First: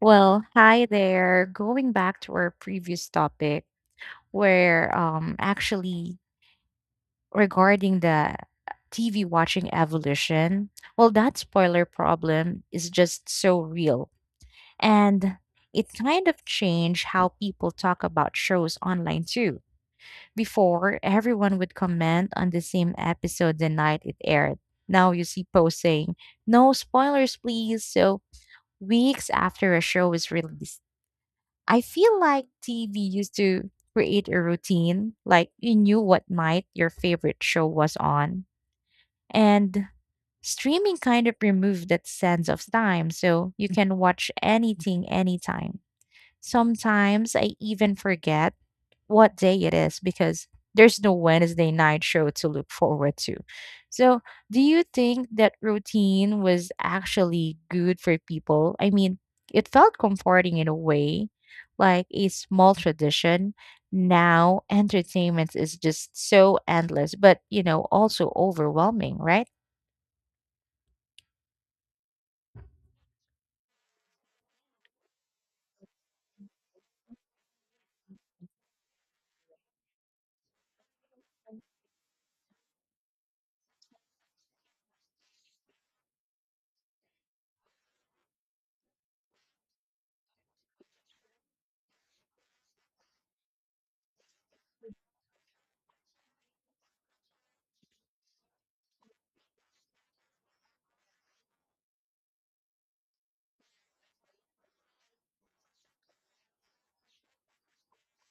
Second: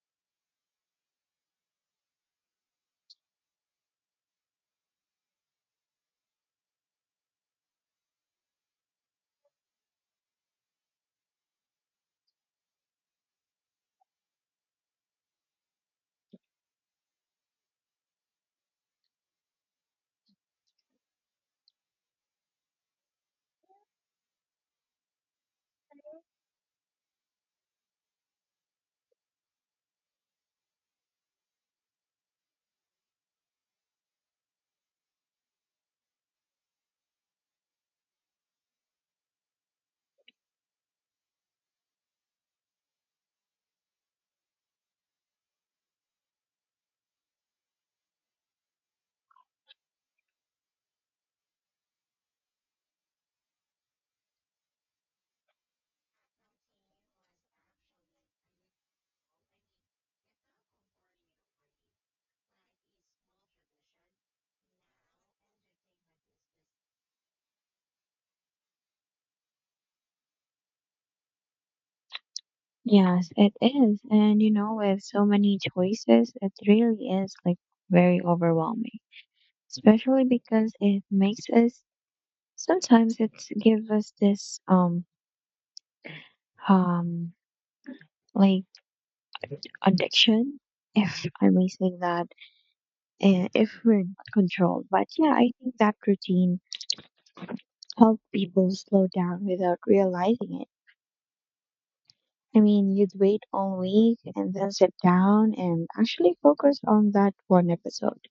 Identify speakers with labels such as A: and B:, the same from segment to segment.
A: Well, hi there. Going back to our previous topic, where actually regarding the TV watching evolution, well, that spoiler problem is just so real. And it kind of changed how people talk about shows online too. Before, everyone would comment on the same episode the night it aired. Now you see posts saying, no spoilers, please. So weeks after a show is released, I feel like TV used to create a routine, like you knew what night your favorite show was on. And streaming kind of removed that sense of time, so you can watch anything anytime. Sometimes I even forget what day it is because there's no Wednesday night show to look forward to. So, do you think that routine was actually good for people? I mean, it felt comforting in a way, like a small tradition. Now, entertainment is just so endless, but also overwhelming, right?
B: Yes, it is. And you know, with so many choices, it really is like very overwhelming, especially because it makes us sometimes it gives us this um like addiction, if I may say that, if we're not controlled. But yeah, I think that routine helped people slow down without realizing it. I mean, you'd wait all week and then sit down and actually focus on that one episode.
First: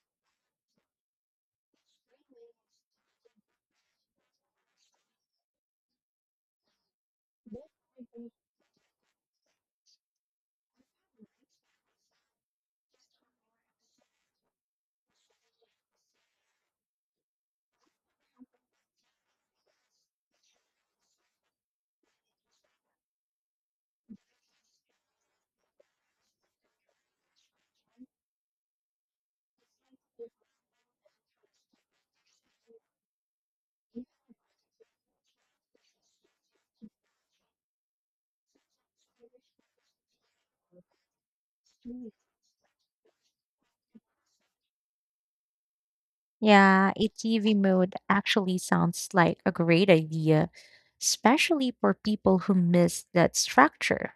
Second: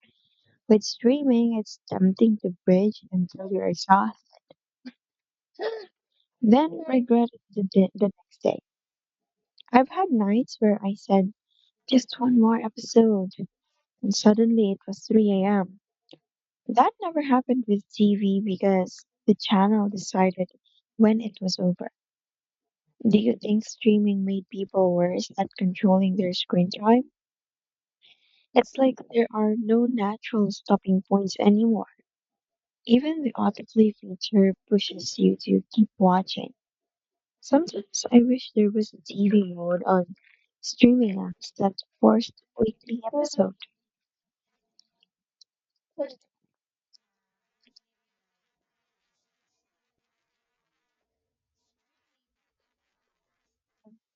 B: With streaming, it's tempting to binge until you're exhausted, then regret it the next day. I've had nights where I said, just one more episode, and suddenly it was 3 a.m. That never happened with TV because the channel decided when it was over. Do you think streaming made people worse at controlling their screen time? It's like there are no natural stopping points anymore. Even the autoplay feature pushes you to keep watching. Sometimes I wish there was a TV mode on streaming apps that forced weekly episode.
A: Yeah, a TV mode actually sounds like a great idea, especially for people who miss that structure.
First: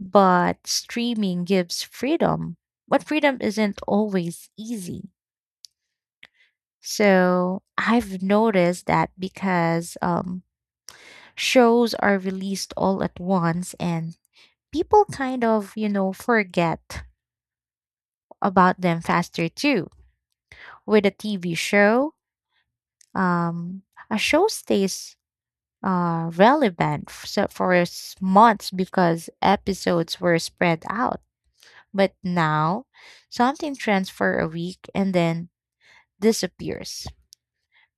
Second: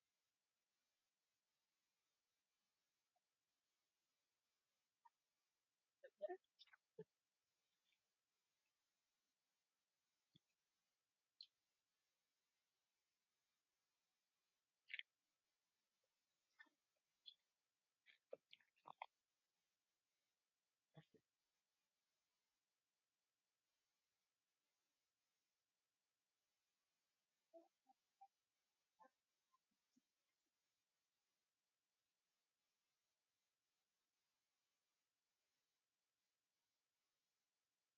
A: But streaming gives freedom, but freedom isn't always easy. So I've noticed that because shows are released all at once and people kind of, forget about them faster too. With a TV show, um, a show stays relevant months because episodes were spread out. But now, something trends for a week and then disappears.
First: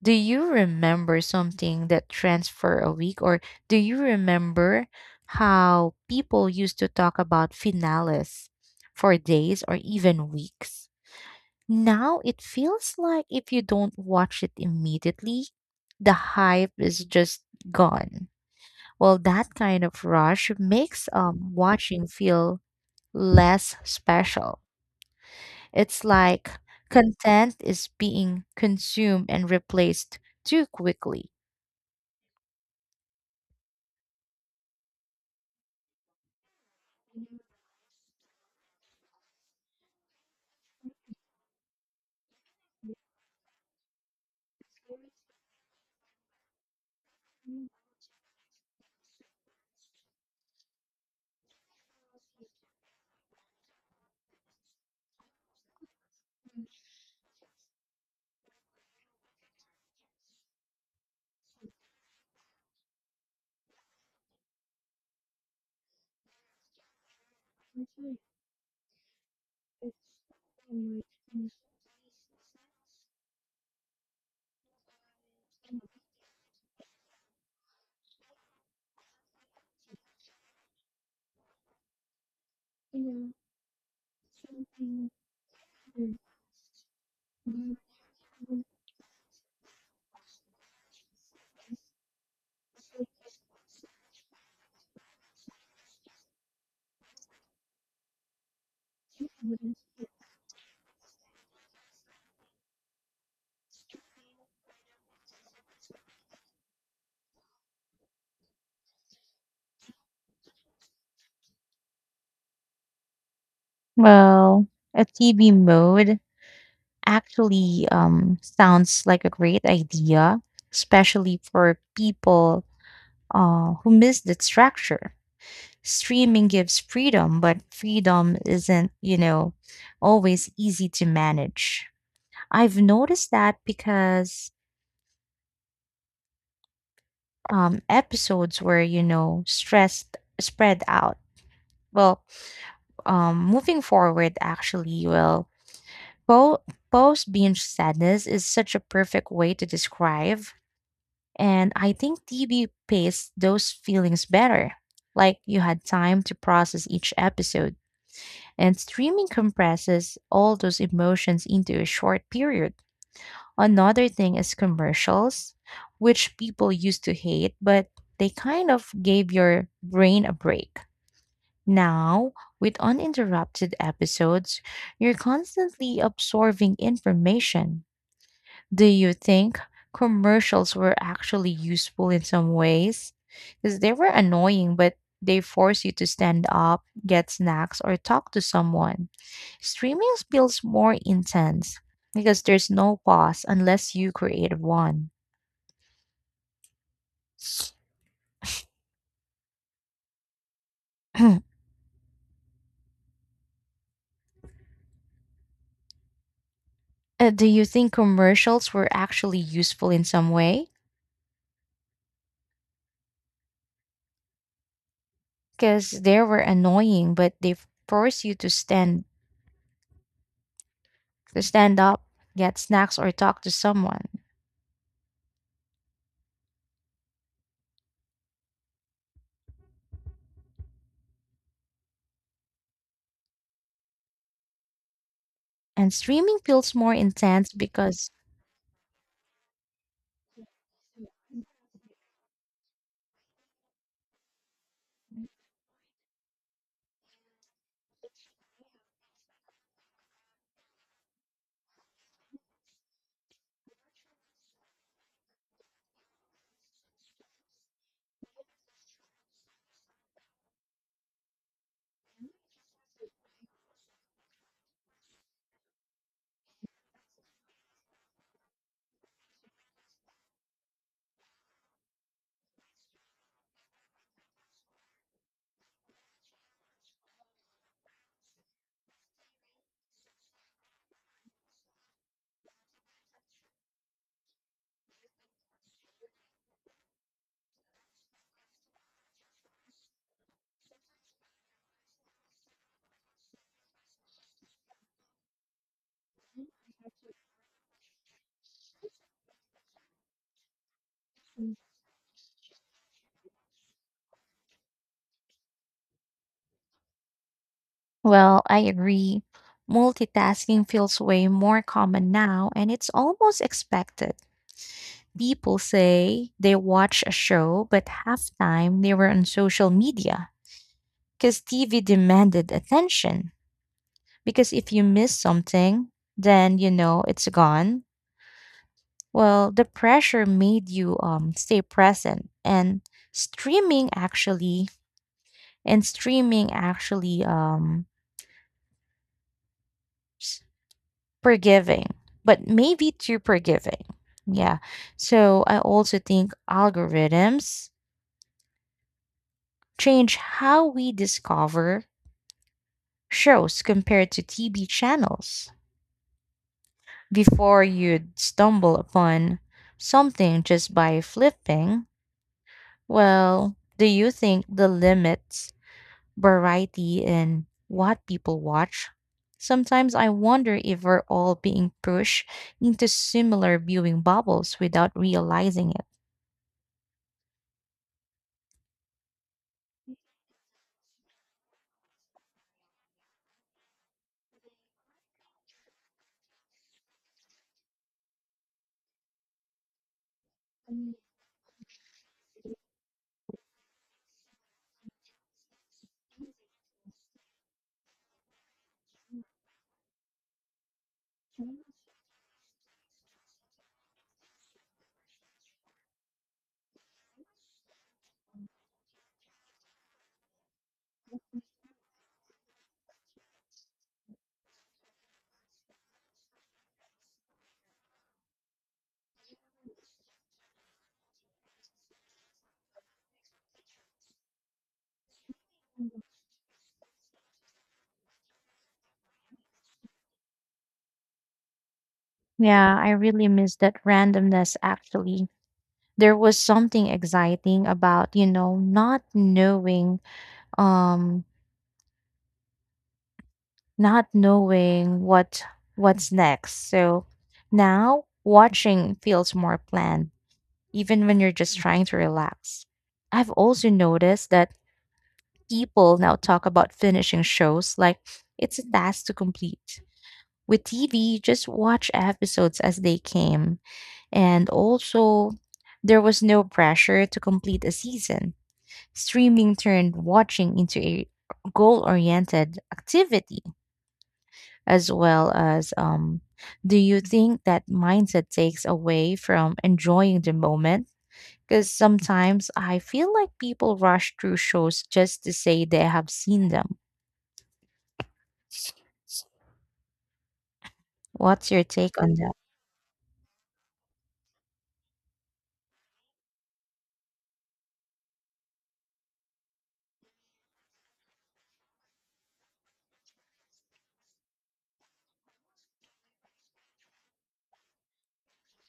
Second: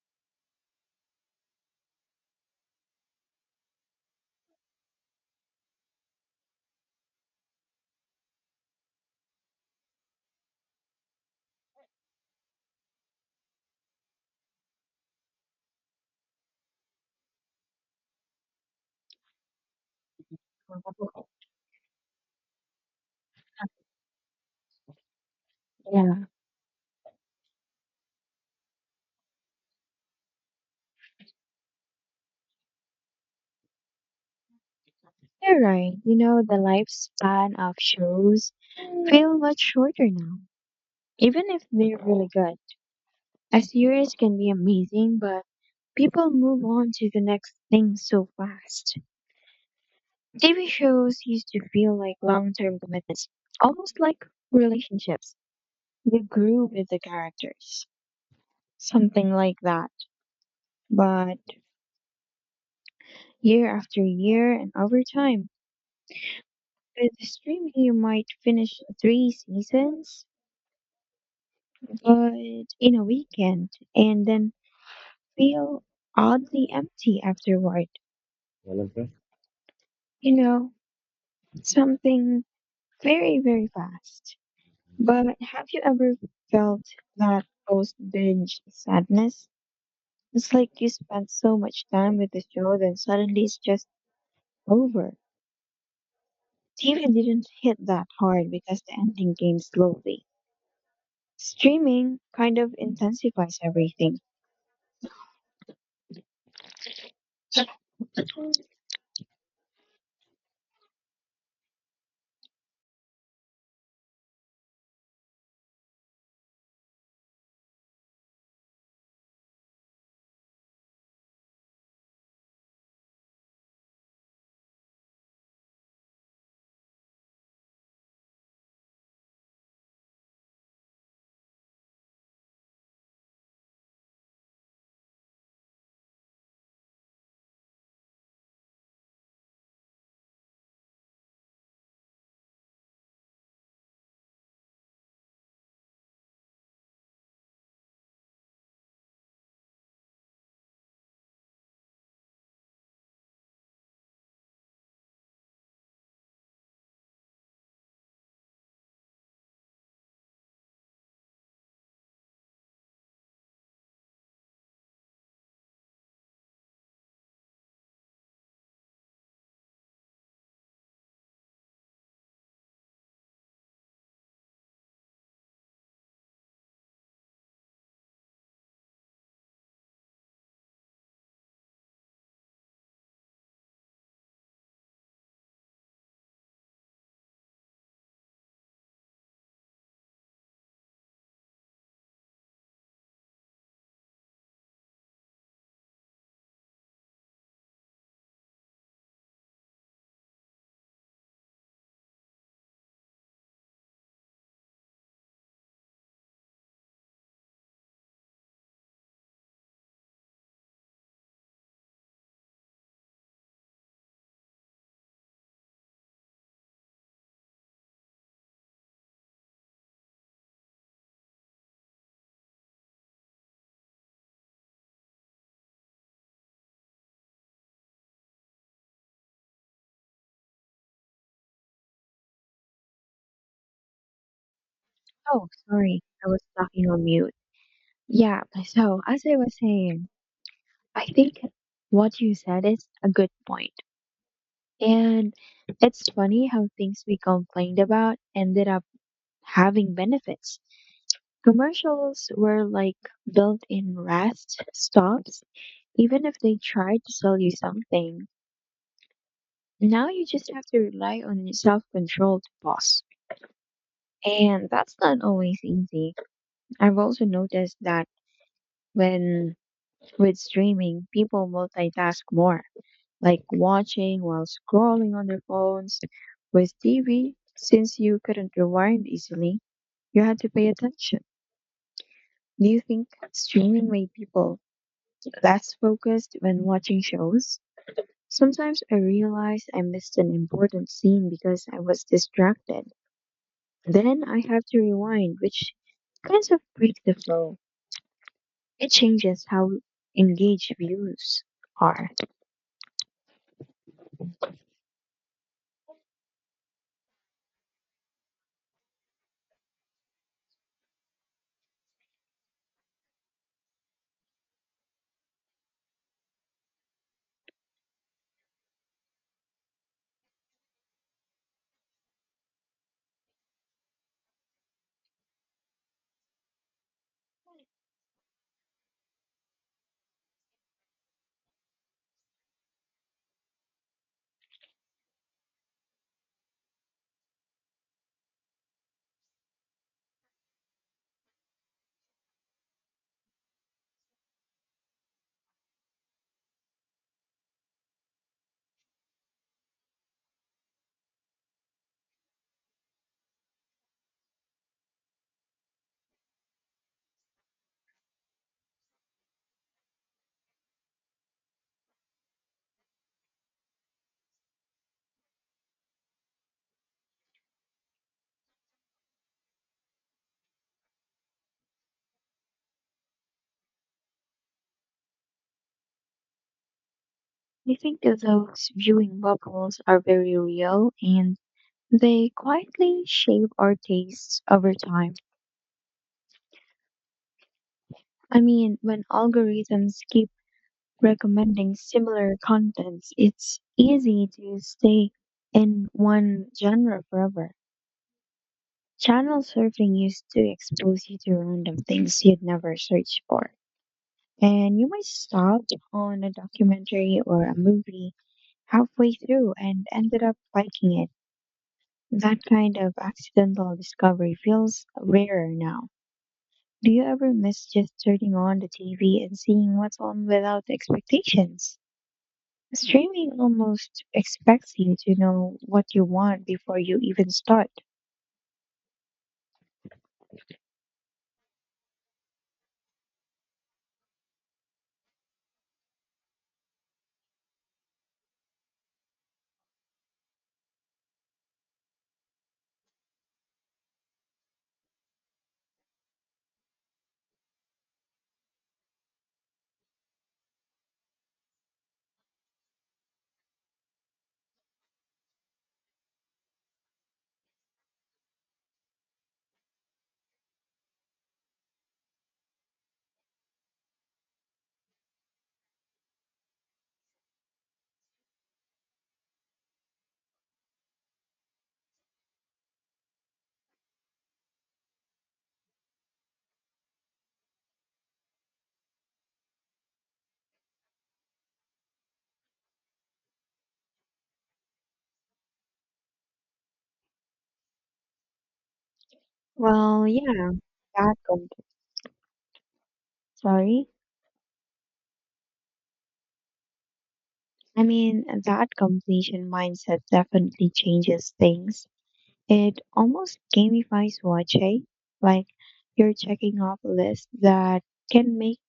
A: Do you remember something that trends for a week, or do you remember how people used to talk about finales for days or even weeks? Now it feels like if you don't watch it immediately, the hype is just gone. Well, that kind of rush makes watching feel less special. It's
B: Yeah.
A: like content is being consumed and replaced too quickly.
B: You're right, you know, the lifespan of shows feel much shorter now, even if they're really good. A series can be amazing, but people move on to the next thing so fast. TV shows used to feel like long term commitments, almost like relationships. You grew with the characters, something like that. But year after year and over time. With streaming, you might finish 3 seasons, but in a weekend, and then feel oddly empty afterward. Well, you know, something very, very fast. But have you ever felt that post binge sadness? It's like you spent so much time with the show, then suddenly it's just over. TV didn't hit that hard because the ending came slowly. Streaming kind of intensifies everything.
A: Well, a TV mode actually sounds like a great idea, especially for people who miss the structure. Streaming gives freedom, but freedom isn't, always easy to manage. I've noticed that because episodes were, stressed, spread out. Well, moving forward, actually, well, po- post binge sadness is such a perfect way to describe. And I think TV paced those feelings better. Like you had time to process each episode, and streaming compresses all those emotions into a short period. Another thing is commercials, which people used to hate, but they kind of gave your brain a break. Now, with uninterrupted episodes, you're constantly absorbing information. Do you think commercials were actually useful in some ways? Because they were annoying, but they force you to stand up, get snacks, or talk to someone. Streaming feels more intense because there's no pause unless you create one. Do you think commercials were actually useful in some way? Because they were annoying, but they force you to stand up, get snacks, or talk to someone.
B: Oh,
A: And
B: sorry. I
A: streaming
B: was
A: feels
B: talking
A: more
B: on mute.
A: intense because,
B: Yeah, so as I was saying, I think what you said is a good point. And it's funny how things we complained about ended up having benefits. Commercials were like built in rest stops, even if they tried to sell you something. Now you just have to rely on your self control to pause. And that's not always easy. I've also noticed that when with streaming, people multitask more, like watching while scrolling on their phones. With TV, since you couldn't rewind easily, you had to pay attention. Do you think streaming made people less focused when watching shows? Sometimes I realize I missed an important scene because I was distracted. Then I have to rewind, which kinds of break the flow. It changes how engaged views are.
A: well, I agree. Multitasking feels way more common now, and it's almost expected. People say they watch a show, but half time they were on social media because TV demanded attention. Because if you miss something, then you know it's gone. Well, the pressure made you stay present, and streaming actually, streaming actually forgiving, but maybe too forgiving. Yeah. So I also think algorithms change how we discover shows compared to TV channels. Before you'd stumble upon something just by flipping, well, do you think the limits variety in what people watch? Sometimes I wonder if we're all being pushed into similar viewing bubbles without realizing it.
B: I think that those viewing bubbles are very real and they quietly shape our tastes over time. I mean, when algorithms keep recommending similar contents, it's easy to stay in one genre forever. Channel surfing used to expose you to random things you'd never search for. And you might stop on a documentary or a movie halfway through and ended up liking it. That kind of accidental discovery feels rarer now. Do you ever miss just turning on the TV and seeing what's on without expectations? Streaming almost expects you to know what you want before you even start.
A: Yeah, I really miss that randomness actually. There was something exciting about, not knowing um not knowing what what's next. So now watching feels more planned, even when you're just trying to relax. I've also noticed that people now talk about finishing shows like it's a task to complete. With TV, just watch episodes as they came. And also, there was no pressure to complete a season. Streaming turned watching into a goal oriented activity as well as do you think that mindset takes away from enjoying the moment? Because sometimes I feel like people rush through shows just to say they have seen them.
B: Well, yeah, that
A: What's
B: com-
A: your take on that?
B: sorry. I mean, that completion mindset definitely changes things. It almost gamifies watching, like you're checking off a list that can make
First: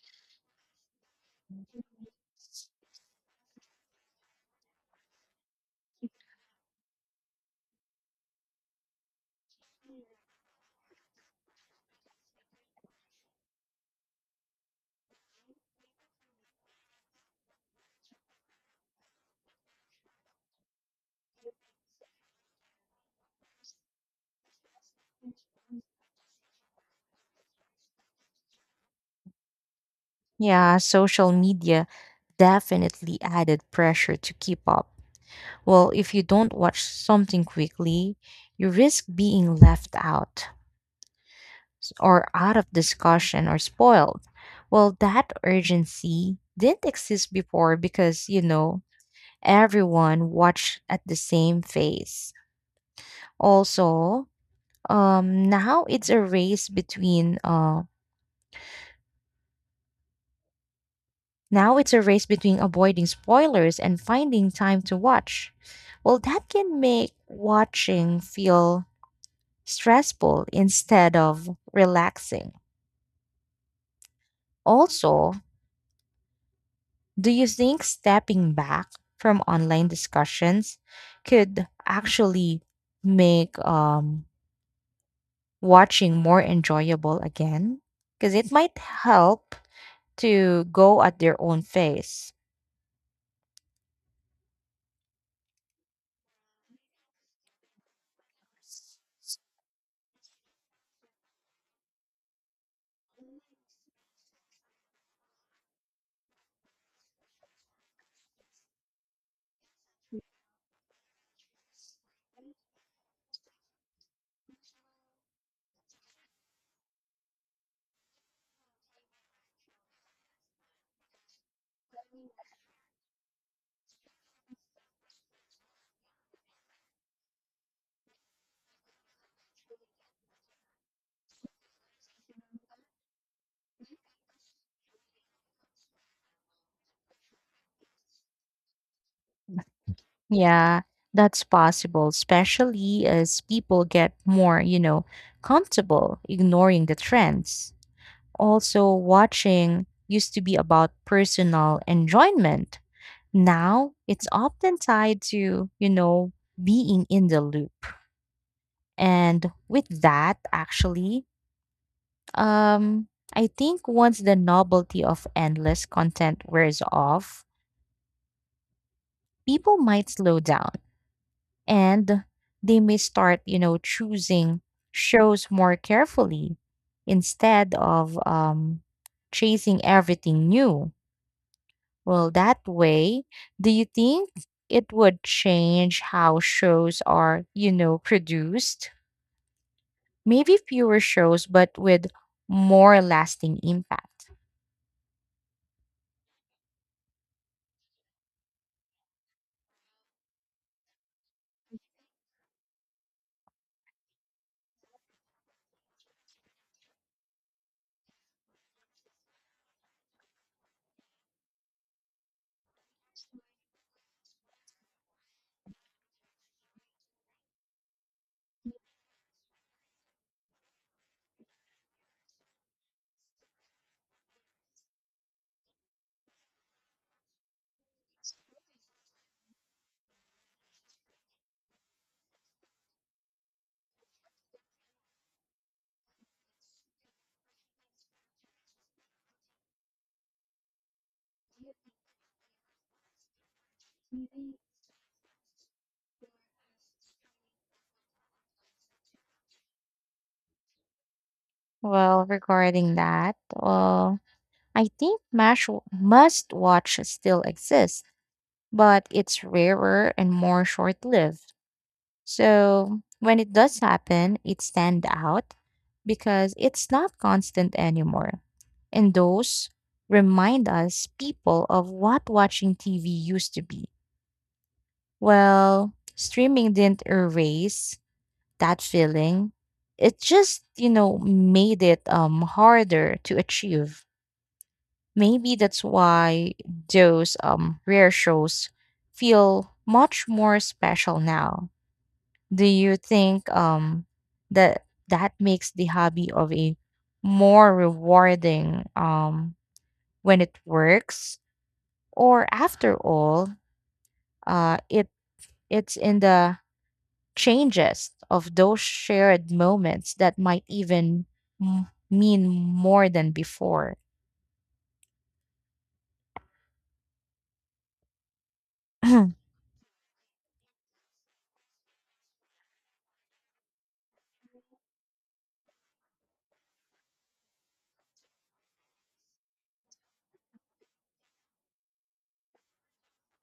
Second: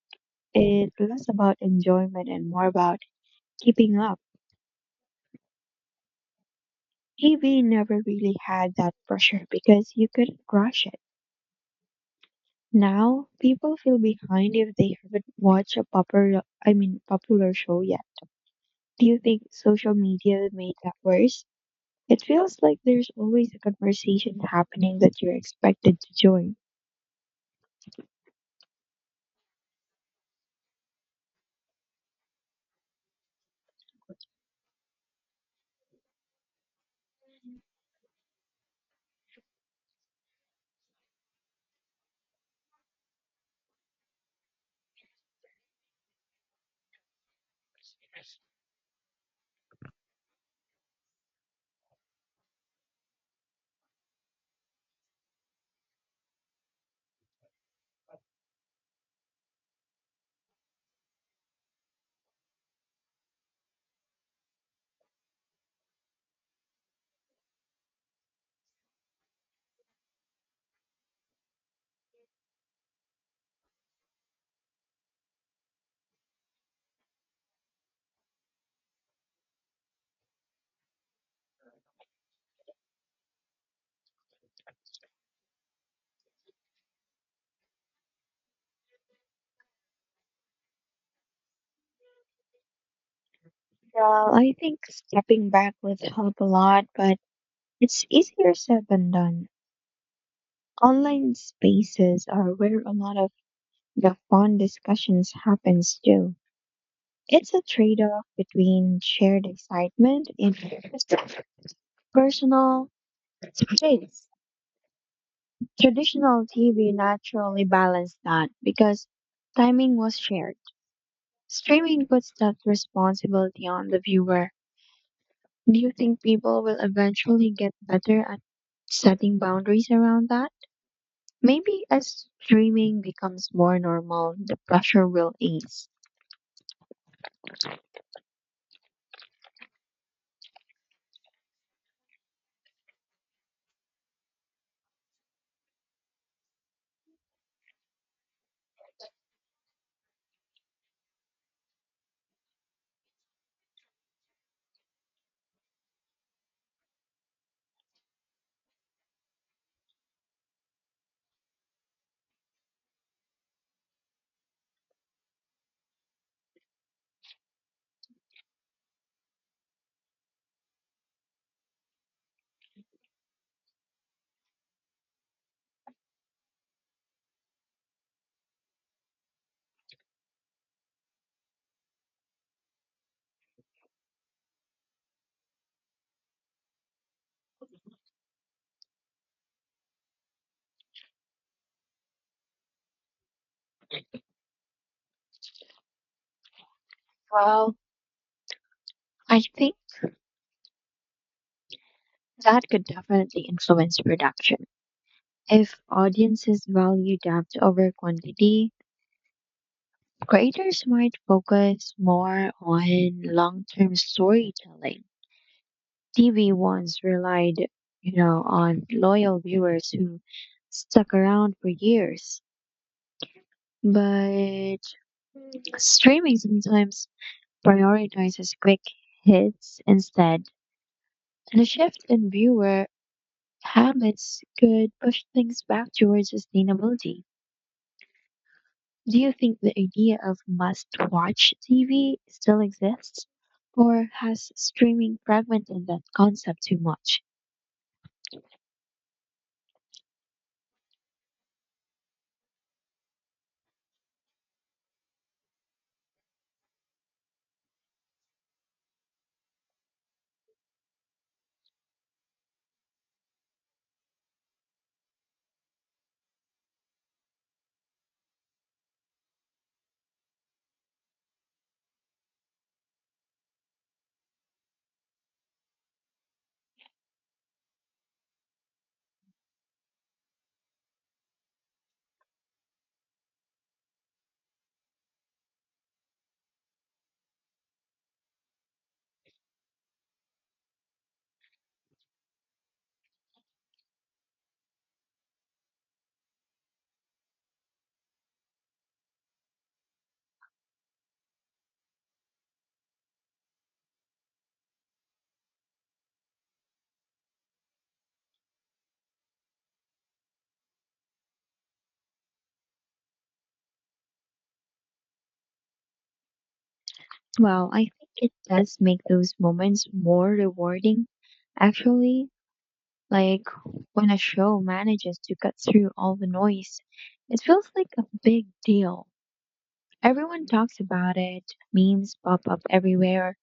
B: it less about enjoyment and more about keeping up. TV never really had that pressure because you couldn't rush it. Now people feel behind if they haven't watched a popular I mean popular show yet. Do you think social media made that worse? It feels like there's always a conversation happening that you're expected to join.
A: Yeah, social media definitely added pressure to keep up. Well, if you don't watch something quickly, you risk being left out of discussion or spoiled. Well, that urgency didn't exist before because, everyone watched at the same phase. Also, um, now it's a race between uh, now it's a race between avoiding spoilers and finding time to watch. Well, that can make watching feel stressful instead of relaxing. Also, do you think stepping back from online discussions could actually make watching more enjoyable again? Because it might help to go at their own pace.
B: Well, I think stepping back would help a lot, but it's easier said than done. Online spaces are where a lot of the fun discussions happens too. It's a trade-off between shared excitement and personal space. Traditional TV naturally balanced that because timing was shared. Streaming puts that responsibility on the viewer. Do you think people will eventually get better at setting boundaries around that? Maybe as streaming becomes more normal, the pressure will ease.
A: Yeah, that's possible, especially as people get more, comfortable ignoring the trends. Also, watching used to be about personal enjoyment. Now, it's often tied to, being in the loop. And with that, actually, um, I think once the novelty of endless content wears off, people might slow down and they may start, choosing shows more carefully instead of chasing everything new. Well, that way, do you think it would change how shows are, produced? Maybe fewer shows, but with more lasting impact.
B: Well, I think that could definitely influence production. If audiences value depth over quantity, creators might focus more on long term storytelling. TV once relied, you know, on loyal viewers who stuck around for years. But streaming sometimes prioritizes quick hits instead, and a shift in viewer habits could push things back towards sustainability. Do you think the idea of must watch TV still exists, or has streaming fragmented that concept too much?
A: Well, regarding that, I think must watch still exists, but it's rarer and more short lived. So when it does happen, it stand out because it's not constant anymore. And those remind us people of what watching TV used to be. Well, streaming didn't erase that feeling. It just, made it harder to achieve. Maybe that's why those rare shows feel much more special now. Do you think that that makes the hobby of a more rewarding when it works, or after all it it's in the changes of those shared moments that might even mean more than before.
B: Well, I think it does make those moments more rewarding, actually. Like when a show manages to cut through all the noise, it feels like a big deal. Everyone talks about it, memes pop up everywhere,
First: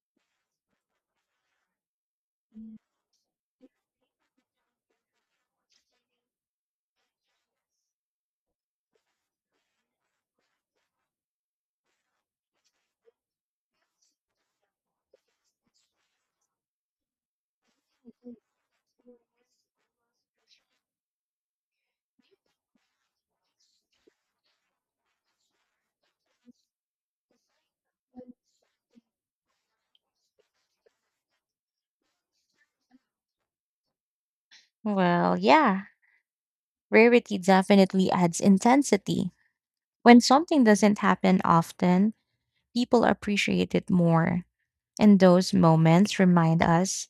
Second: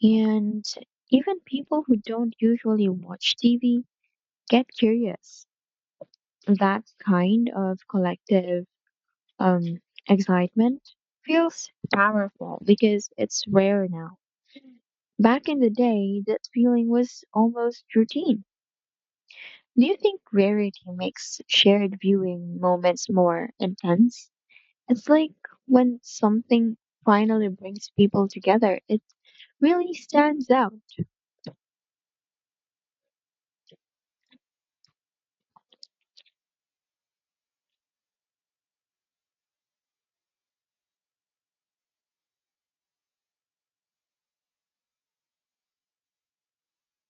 B: and even people who don't usually watch TV get curious. That kind of collective um, excitement feels powerful because it's rare now. Back in the day, that feeling was almost routine. Do you think rarity makes shared viewing moments more intense? It's like when something finally brings people together, it really stands out.
A: Well, yeah, rarity definitely adds intensity. When something doesn't happen often, people appreciate it more. And those moments remind us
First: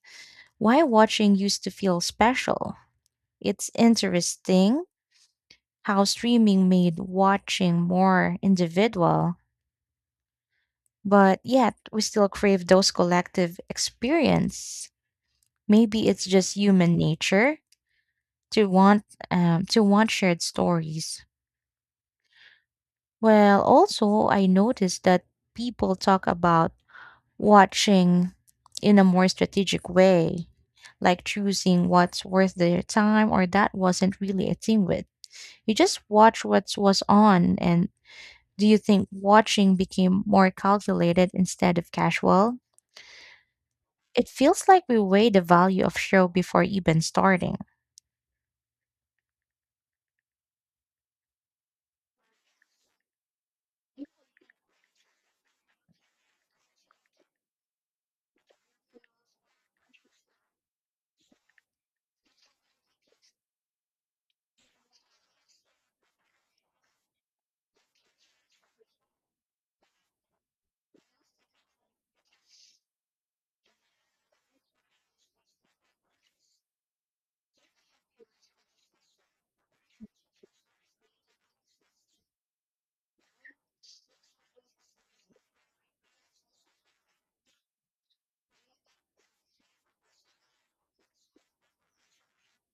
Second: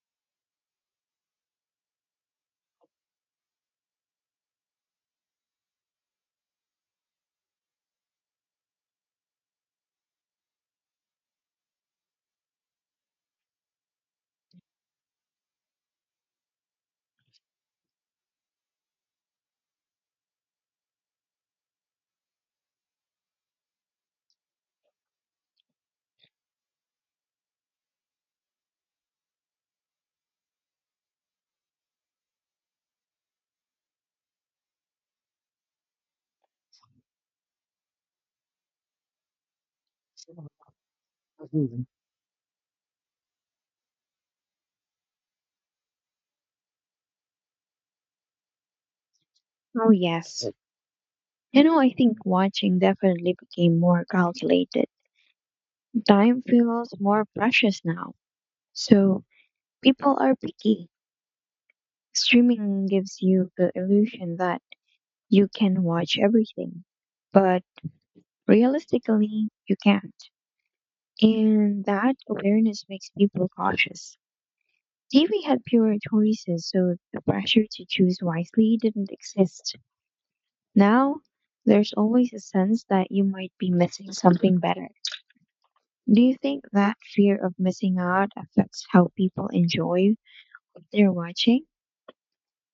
A: why watching used to feel special. It's interesting how streaming made watching more individual, but yet we still crave those collective experience. Maybe it's just human nature to want to want shared stories. Well, also I noticed that people talk about watching in a more strategic way, like choosing what's worth their time or that wasn't really a thing with. You just watch what was on, and do you think watching became more calculated instead
B: Mhm.
A: of casual? It feels like we weigh the value of show before even starting.
B: Oh, yes. You know, I think watching definitely became more calculated. Time feels more precious now. So people are picky. Streaming gives you the illusion that you can watch everything, but realistically, you can't. And that awareness makes people cautious. TV had fewer choices, so the pressure to choose wisely didn't exist. Now, there's always a sense that you might be missing something better. Do you think that fear of missing out affects how people enjoy what they're watching?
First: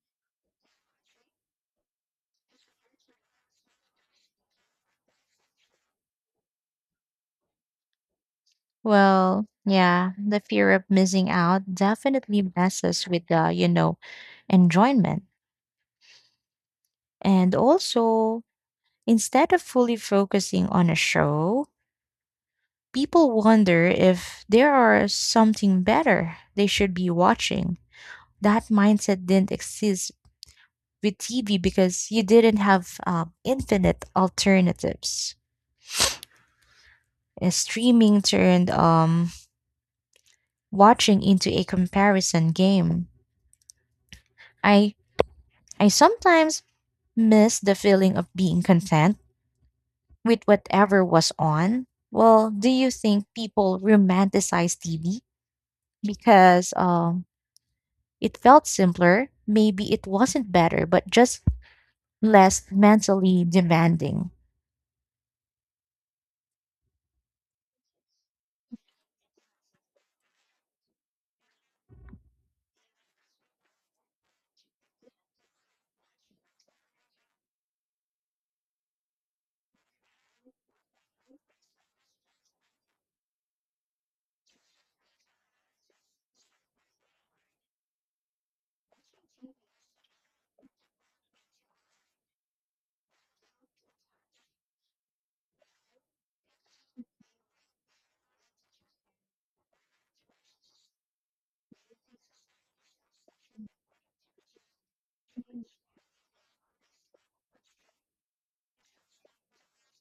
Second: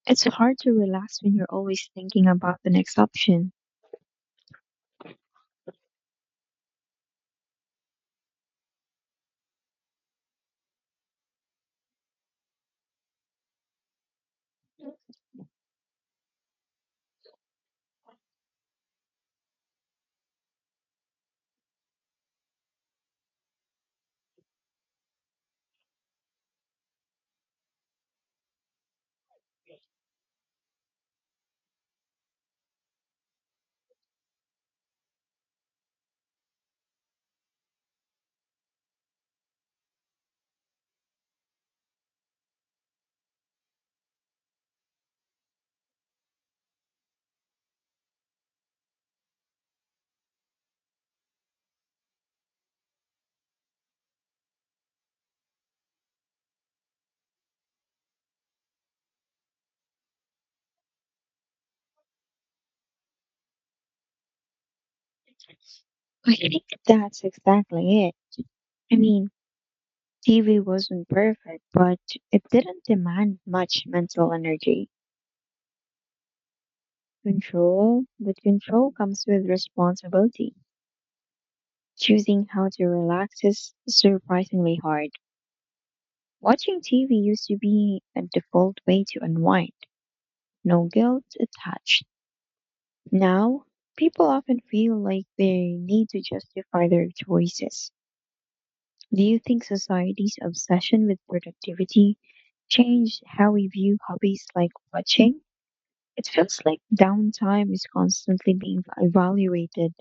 B: It's hard to relax when you're always thinking about the next option.
A: Well, yeah, the fear of missing out definitely messes with the, enjoyment. And also, instead of fully focusing on a show, people wonder if there are something better they should be watching. That mindset didn't exist with TV because you didn't have infinite alternatives. Streaming turned watching into a comparison game. I I sometimes miss the feeling of being content with whatever was on. Well, do you think people romanticize TV because it felt simpler? Maybe it wasn't better, but just less mentally demanding.
B: I think that's exactly it. I mean, TV wasn't perfect, but it didn't demand much mental energy. Control, but control comes with responsibility. Choosing how to relax is surprisingly hard. Watching TV used to be a default way to unwind, no guilt attached. Now, people often feel like they need to justify their choices. Do you think society's obsession with productivity changed how we view hobbies like watching? It feels like downtime is constantly being evaluated.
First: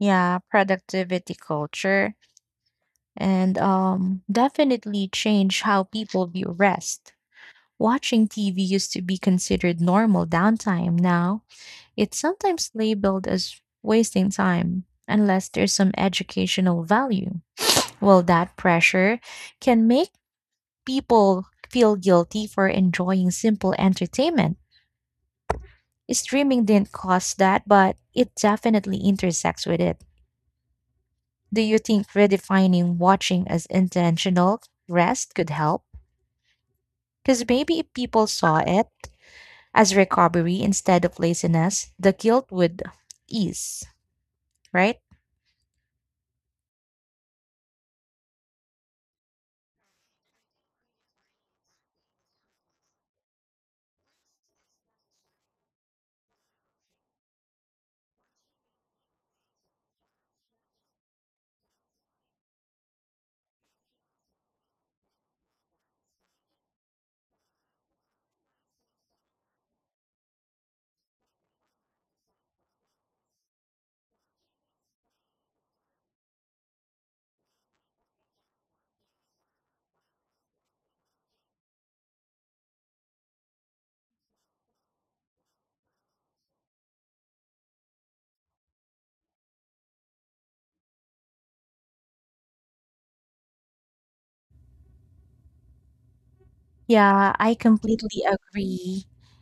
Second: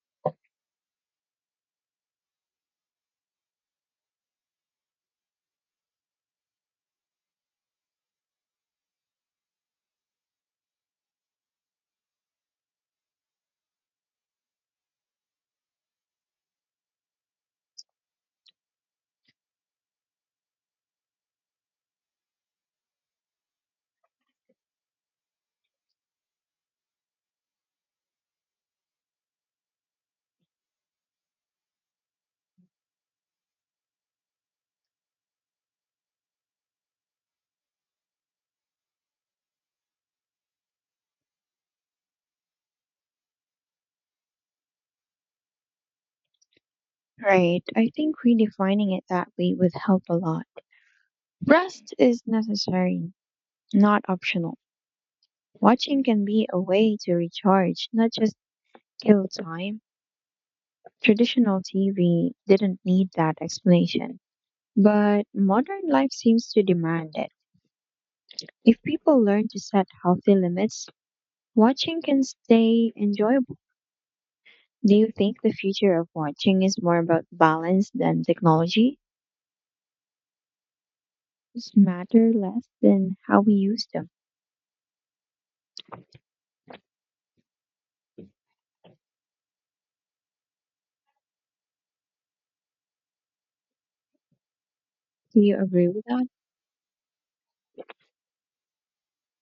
A: Yeah, productivity culture and definitely change how people view rest. Watching TV used to be considered normal downtime. Now, it's sometimes labeled as wasting time unless there's some educational value. Well, that pressure can make people feel guilty for enjoying simple entertainment. Streaming didn't cause that, but it definitely intersects with it. Do you think redefining watching as intentional rest could help? Because maybe if people saw it as recovery instead of laziness, the guilt would ease, right?
B: Right. I think redefining it that way would help a lot. Rest is necessary, not optional. Watching can be a way to recharge, not just kill time. Traditional TV didn't need that explanation, but modern life seems to demand it. If people learn to set healthy limits, watching can stay enjoyable. Do you think the future of watching is more about balance than technology? Just matter less than how we use them. Do you agree with that?
A: Yeah, I completely agree.